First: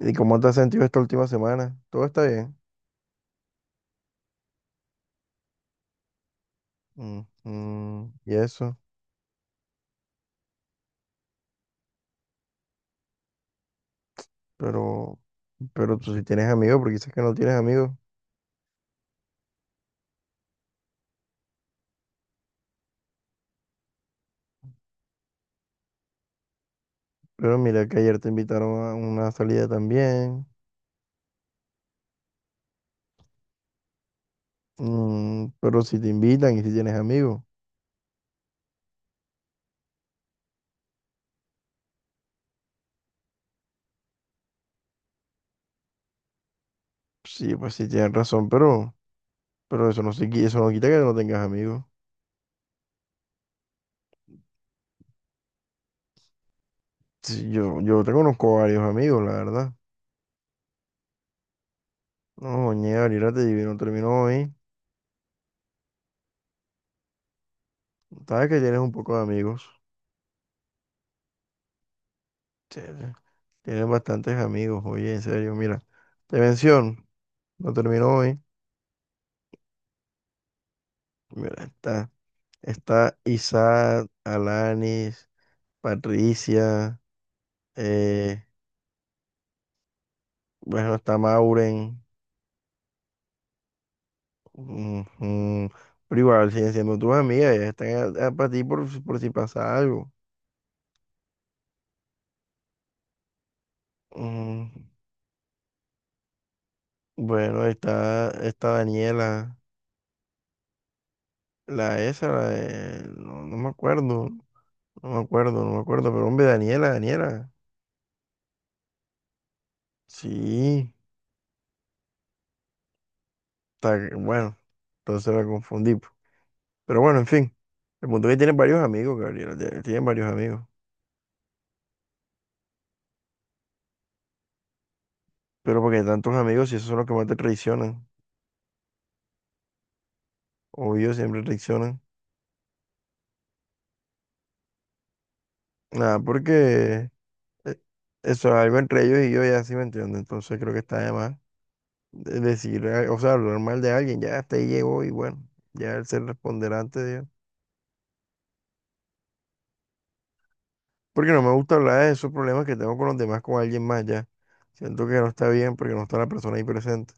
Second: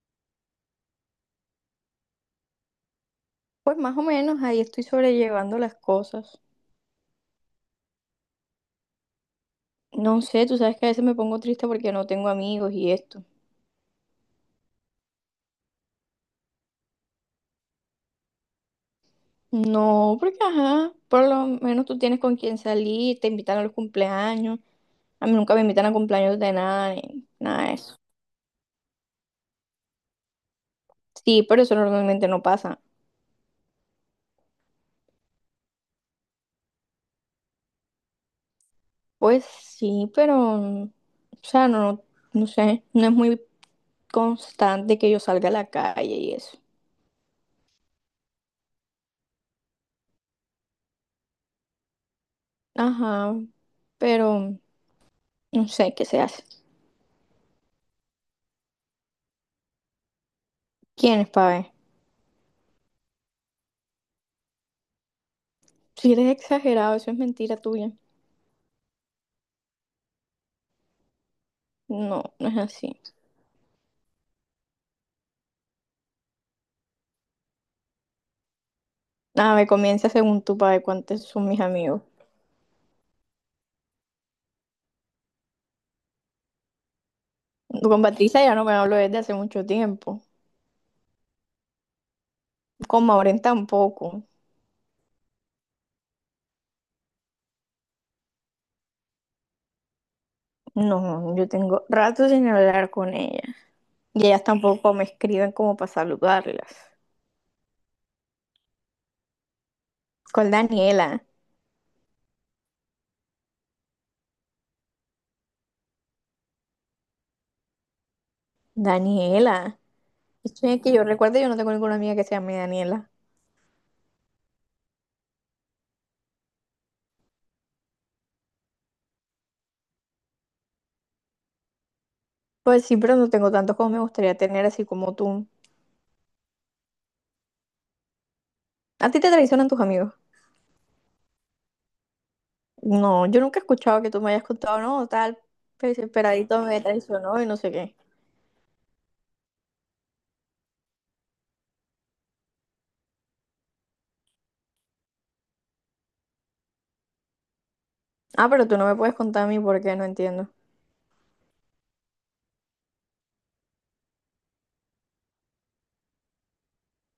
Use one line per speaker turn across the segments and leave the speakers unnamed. ¿Y cómo te has sentido esta última semana? Todo está bien.
Pues más o menos ahí estoy sobrellevando las cosas.
Mm, mm, y eso.
No sé, tú sabes que a veces me pongo triste porque no tengo amigos y esto.
Pero, pero tú sí tienes amigos, porque dices que no tienes amigos.
No, porque ajá, por lo menos tú tienes con quién salir, te invitan a los cumpleaños. A mí nunca me invitan a cumpleaños de nada, ni
Pero
nada de
mira
eso.
que ayer te invitaron a una salida también.
Sí, pero eso normalmente no pasa.
Mm, pero si te invitan y si tienes amigos.
Pues sí, pero, o sea, no, no sé, no es muy constante que yo salga a la calle y eso.
Sí, pues sí tienes razón, pero eso no se, eso no quita que no tengas amigos.
Ajá, pero no sé qué se hace.
Sí, yo te conozco varios amigos, la verdad.
¿Quién es Ver?
No, ñe, ahorita te no terminó hoy.
Si eres exagerado, eso es mentira tuya.
Sabes que tienes un poco de amigos.
No, no es así.
Chévere. Tienes bastantes amigos, oye, en serio, mira. Te menciono, no terminó hoy.
Nada, me comienza según tu padre cuántos son mis
Mira,
amigos.
está Isaac, Alanis, Patricia,
Con
eh,
Patricia ya no me hablo desde hace mucho tiempo.
bueno, está Mauren,
Con Maureen tampoco.
ujú, pero igual siguen siendo tus amigas, ellas están para ti por, por si pasa algo.
No, yo tengo rato sin hablar con ella. Y ellas
Ujú.
tampoco me escriben como para saludarlas.
Bueno, está Daniela,
Con Daniela.
la esa, no, no me acuerdo, no me acuerdo, pero hombre, Daniela, Daniela,
Daniela. Esto es
sí.
que yo recuerdo, yo no tengo ninguna amiga que se llame Daniela.
Bueno, entonces la confundí. Po. Pero bueno, en fin. El punto es que tiene varios amigos, Gabriel. Tiene varios amigos.
Pues sí, pero no tengo tantos como me gustaría tener, así como tú.
Pero porque tantos amigos, si esos son los que más te traicionan.
¿A ti te traicionan tus amigos?
Obvio, siempre traicionan.
No, yo nunca he escuchado que tú me hayas contado, no, tal, pues,
Nada,
esperadito me
porque
traicionó y no sé
eh,
qué.
eso es algo entre ellos y yo ya sí me entiendo. Entonces creo que está de más decir, o sea, hablar mal de alguien. Ya hasta ahí llegó y bueno, ya él se responderá ante Dios.
Ah, pero tú no me puedes contar a mí por qué, no entiendo.
Porque no me gusta hablar de esos problemas que tengo con los demás, con alguien más ya. Siento que no está bien porque no está la persona ahí presente.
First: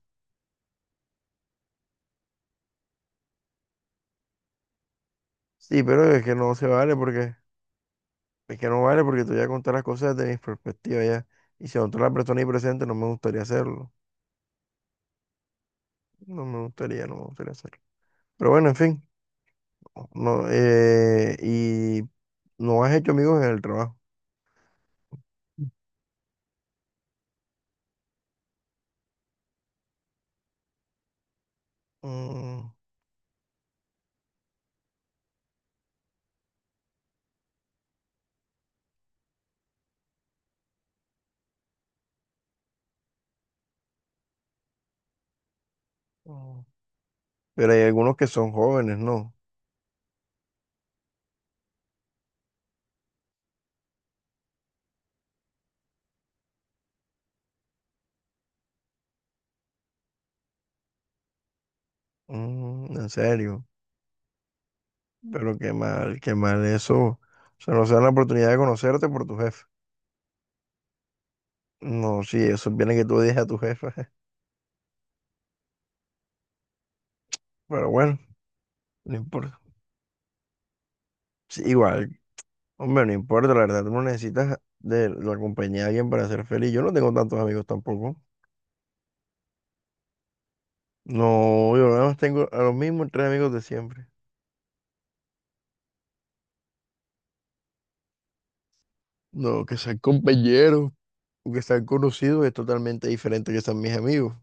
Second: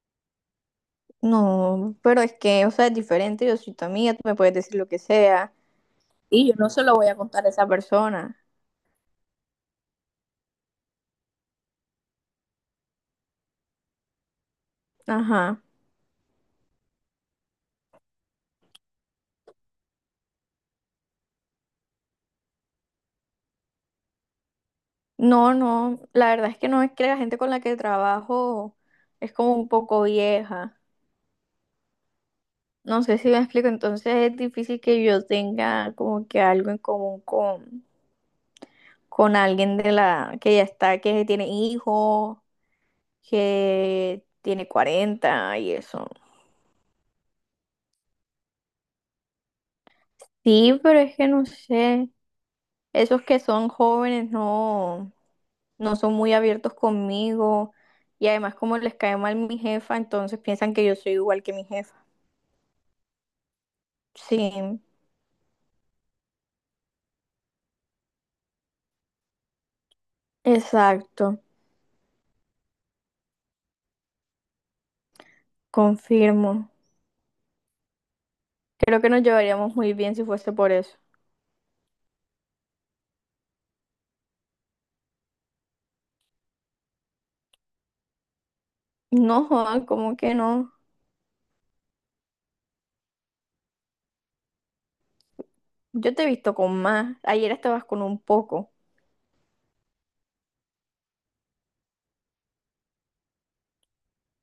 No, pero es que, o sea, es diferente, yo soy tu amiga, tú me puedes decir lo que sea
Sí, pero es que
y yo
no se
no se lo
vale
voy a
porque
contar a esa persona.
es que no vale porque te voy a contar las cosas desde mi perspectiva ya. Y si otra persona ahí presente, no me gustaría hacerlo.
Ajá.
No me gustaría hacerlo. Pero bueno, en fin. No, y no has hecho amigos en el trabajo.
No, no, la verdad es que no, es que la gente con la que trabajo es como un poco vieja.
Mm,
No sé si me explico, entonces es difícil que yo tenga como que algo en común con alguien de la que ya está, que tiene hijos, que tiene 40 y eso.
mm. Pero hay algunos que son jóvenes, ¿no?
Sí, pero es que no sé, esos que son jóvenes no, no son muy abiertos conmigo y además como les cae mal mi jefa, entonces piensan que yo soy igual que mi jefa.
Mm, en serio.
Sí,
Pero qué mal eso. O sea, no se dan la oportunidad de conocerte por tu jefe.
exacto,
No, sí, eso viene que tú digas a tu jefa.
confirmo.
Pero bueno,
Creo que
no
nos
importa.
llevaríamos muy bien si fuese por eso.
Sí, igual. Hombre, no importa, la verdad, tú no necesitas de la compañía de alguien para ser feliz. Yo no tengo tantos amigos tampoco.
No, Juan, ¿cómo que no?
No, yo nada más tengo a los mismos tres amigos de siempre.
Yo te he visto con más. Ayer estabas con un poco,
No, que sean compañeros o que sean conocidos es totalmente diferente que sean mis amigos.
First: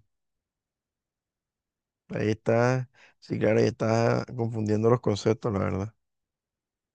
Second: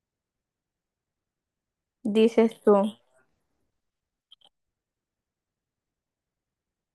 Ahí
dices tú.
está, sí, claro, ahí está confundiendo los conceptos, la verdad.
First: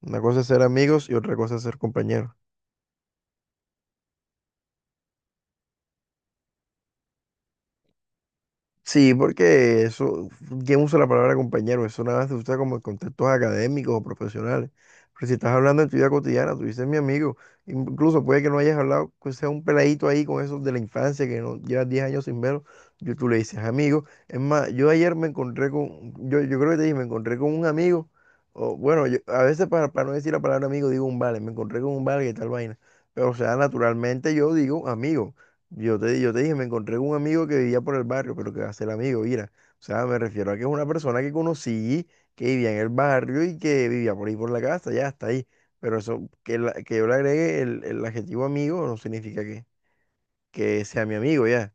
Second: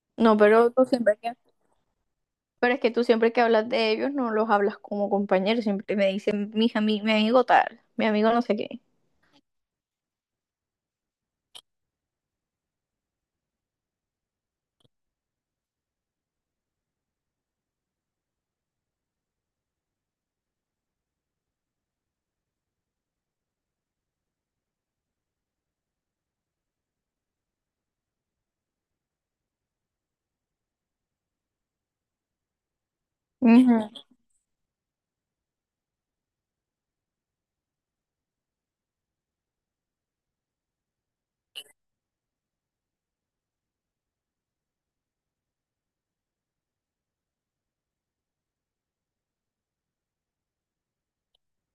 Una
No,
cosa es ser
pero tú
amigos y
siempre que,
otra cosa es ser compañeros.
pero es que tú siempre que hablas de ellos no los hablas como compañeros, siempre me dicen mi amigo tal, mi amigo no sé qué.
Sí, porque eso, ¿quién usa la palabra compañero? Eso nada más se usa como en contextos académicos o profesionales. Pero si estás hablando en tu vida cotidiana, tú dices mi amigo, incluso puede que no hayas hablado, que sea un peladito ahí con esos de la infancia que no llevas 10 años sin verlo, yo, tú le dices amigo. Es más, yo ayer me encontré con, yo creo que te dije, me encontré con un amigo, o bueno, a veces para no decir la palabra amigo digo un vale, me encontré con un vale y tal vaina. Pero o sea,
Ujú.
naturalmente yo digo amigo. Yo te dije, me encontré con un amigo que vivía por el barrio, pero que va a ser amigo, mira. O sea, me refiero a que es una persona que conocí, que vivía en el barrio y que vivía por ahí por la casa, ya está ahí. Pero eso, que, que yo le agregue el adjetivo amigo no significa que sea mi amigo, ya.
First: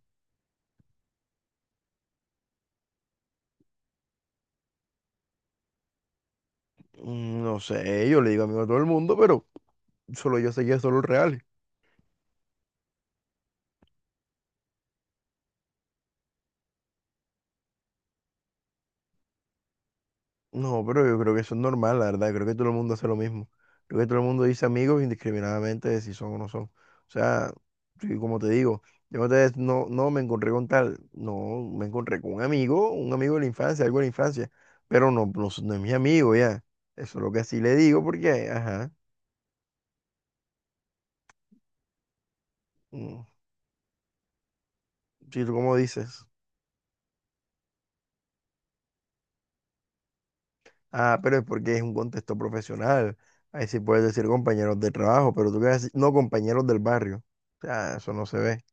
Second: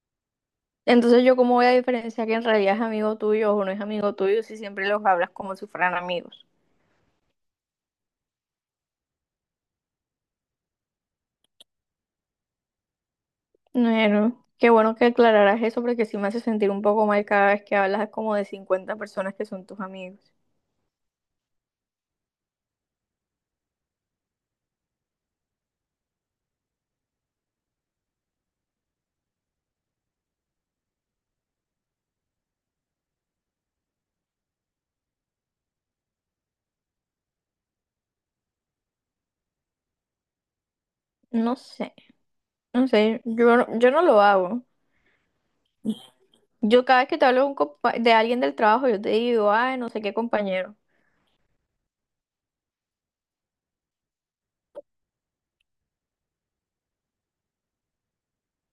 Entonces yo cómo voy a diferenciar que en realidad es amigo tuyo o no es amigo tuyo si siempre los hablas como si fueran amigos.
Mm, no sé, yo le digo amigo a todo el mundo, pero solo yo sé que son los reales.
Bueno, qué bueno que aclararas eso porque sí me hace sentir un poco mal cada vez que hablas como de 50 personas que son tus amigos.
No, pero yo creo que eso es normal, la verdad. Creo que todo el mundo hace lo mismo. Creo que todo el mundo dice amigos indiscriminadamente de si son o no son. O sea, sí, como te digo, yo otra vez no, no me encontré con tal, no, me encontré con un amigo de la infancia, algo de la infancia, pero es no es mi amigo ya. Eso es lo que así le digo porque, ajá,
No sé, no
mm,
sé, yo, no- yo no lo hago.
sí, tú como dices,
Yo cada vez que te hablo de, un compa- de alguien del trabajo, yo te digo, ay, no sé qué compañero.
ah, pero es porque es un contexto profesional. Ahí sí puedes decir compañeros de trabajo, pero tú qué vas a decir, no compañeros del barrio. O sea, eso no se ve.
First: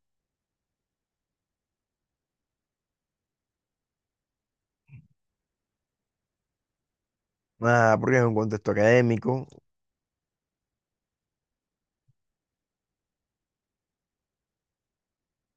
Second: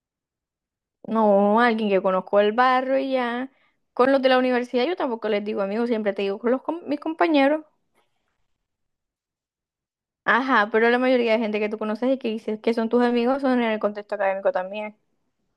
No, alguien que conozco el barrio y ya. Con los de la universidad yo tampoco les digo amigos, siempre te digo con los com- mis compañeros.
Nada, porque es un contexto académico,
Ajá, pero la mayoría de gente que tú conoces y que dices que son tus amigos son en el contexto académico también.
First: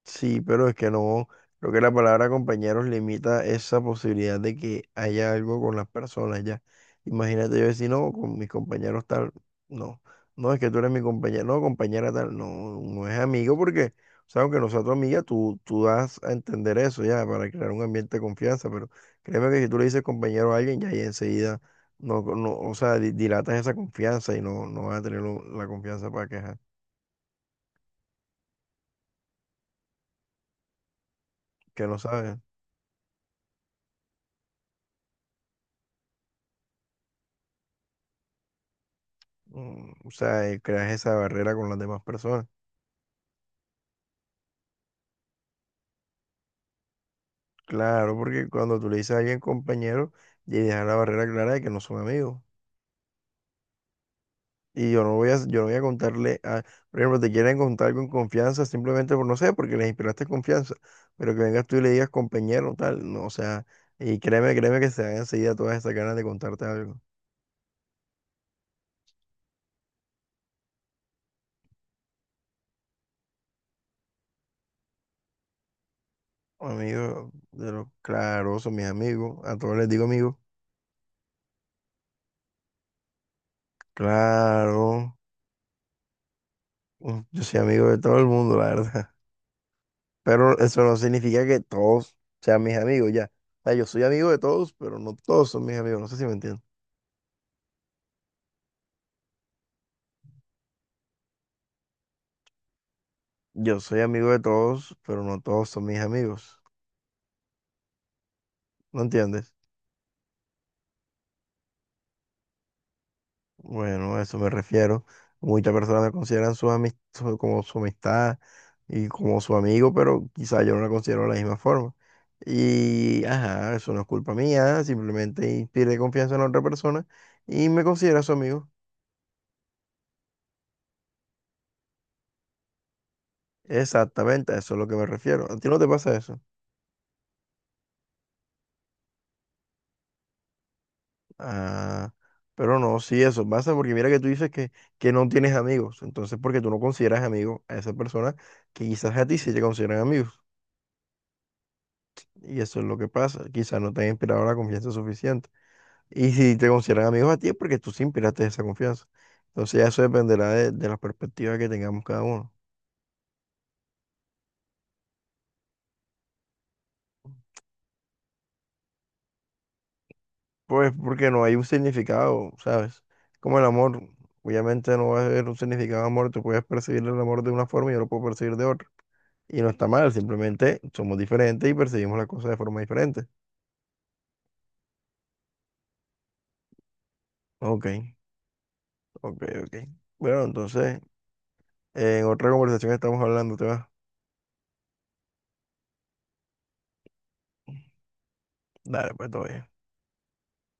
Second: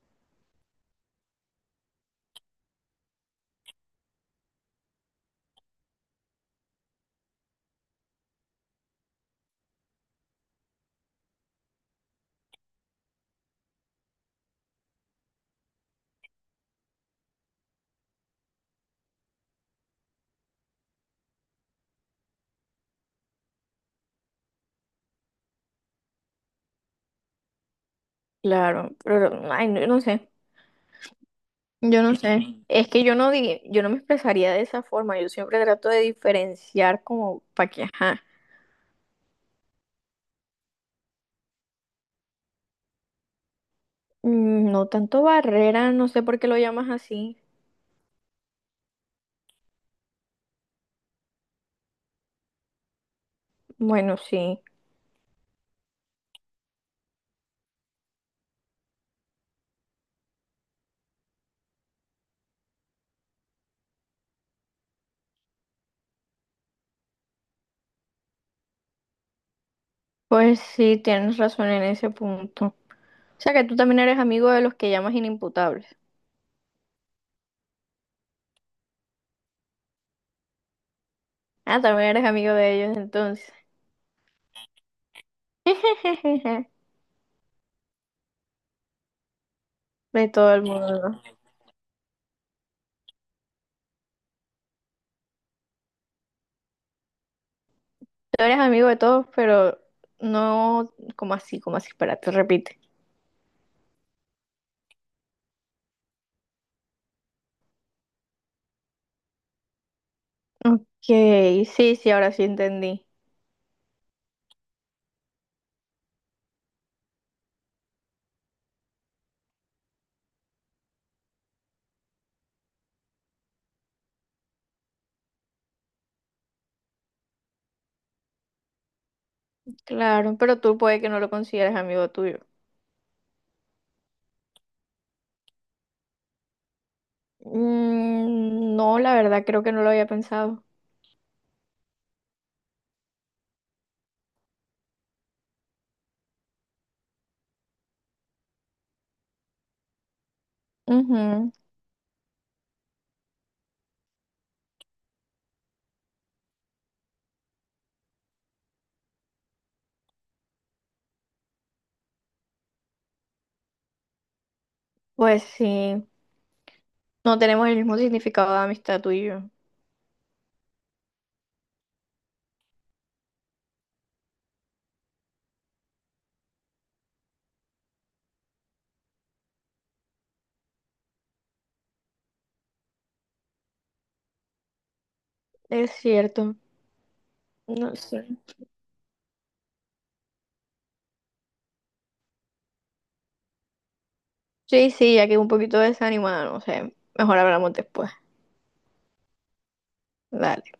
sí, pero es que no, creo que la palabra compañeros limita esa posibilidad de que haya algo con las personas ya. Imagínate yo decir, no, con mis compañeros tal, no, no es que tú eres mi compañero, no, compañera tal, no, no es amigo porque, o sea, aunque no sea tu amiga, tú das a entender eso ya para crear un ambiente de confianza, pero créeme que si tú le dices compañero a alguien, ya ahí enseguida, no, no, o sea, dilatas esa confianza y no, no vas a tener la confianza para quejar,
Claro, pero ay, no, no sé.
que no
Yo no
sabes.
sé. Ujú. Es que yo no di, yo no me expresaría de esa forma. Yo siempre trato de diferenciar como para que, ajá.
Mm, o sea, creas esa barrera con las demás personas.
Mm, no tanto barrera, no sé por qué lo llamas así.
Claro, porque cuando tú le dices a alguien compañero, ya dejas la barrera clara de que no son amigos.
Bueno, sí.
Y yo no voy a contarle a, por ejemplo, te quieren contar con confianza simplemente por no sé, porque les inspiraste confianza. Pero que vengas tú y le digas compañero, tal, no, o sea, y créeme, créeme que se dan enseguida todas esas ganas de contarte algo.
Pues sí, tienes razón en ese punto. O sea que tú también eres amigo de los que llamas inimputables.
Amigos, de los claro, son mis amigos, a todos les digo amigos.
Ah, también eres amigo de ellos entonces.
Claro, mm, yo soy amigo de todo el mundo, la verdad.
De todo
Pero
el
eso no
mundo, ¿no?
significa que todos sean mis amigos, ya. O sea, yo soy amigo de todos, pero no todos son mis amigos. No sé si me entiendes.
Tú eres amigo de todos, pero no como así, como así, espérate, repite.
Yo soy amigo de todos, pero no todos son mis amigos. ¿No entiendes?
Ok, sí, sí, ahora sí entendí.
Bueno, a eso me refiero. Muchas personas me consideran como su amistad y como su amigo, pero quizá yo no la considero de la misma forma. Y, ajá, eso no es culpa mía, simplemente pierde confianza en la otra persona y me considera su amigo.
Claro, pero tú puede que no lo consideres amigo tuyo.
Exactamente, a eso es lo que me refiero. ¿A ti no te pasa eso?
Mm, no, la verdad creo que no lo había pensado.
Ah, pero no, sí, eso pasa porque mira que tú dices que no tienes amigos, entonces porque tú no consideras amigo a esa persona que quizás a ti sí te consideran amigos,
Ujú.
y eso es lo que pasa, quizás no te han inspirado la confianza suficiente, y si te consideran amigos a ti es porque tú sí inspiraste esa confianza, entonces ya eso dependerá de la perspectiva que tengamos cada uno,
Pues sí, no tenemos el mismo significado de amistad tú y yo.
pues porque no hay un significado, ¿sabes? Como el amor, obviamente no va a haber un significado de amor, tú puedes percibir el amor de una forma y yo lo puedo percibir de otra. Y no está mal, simplemente somos diferentes y percibimos las cosas de forma diferente.
Es cierto,
Ok,
no sé.
ok. Bueno, entonces, en otra conversación estamos hablando, ¿te va?
Sí, sí, ya que un poquito desanimada, no sé, mejor hablamos después.
Dale, pues todavía.
Dale.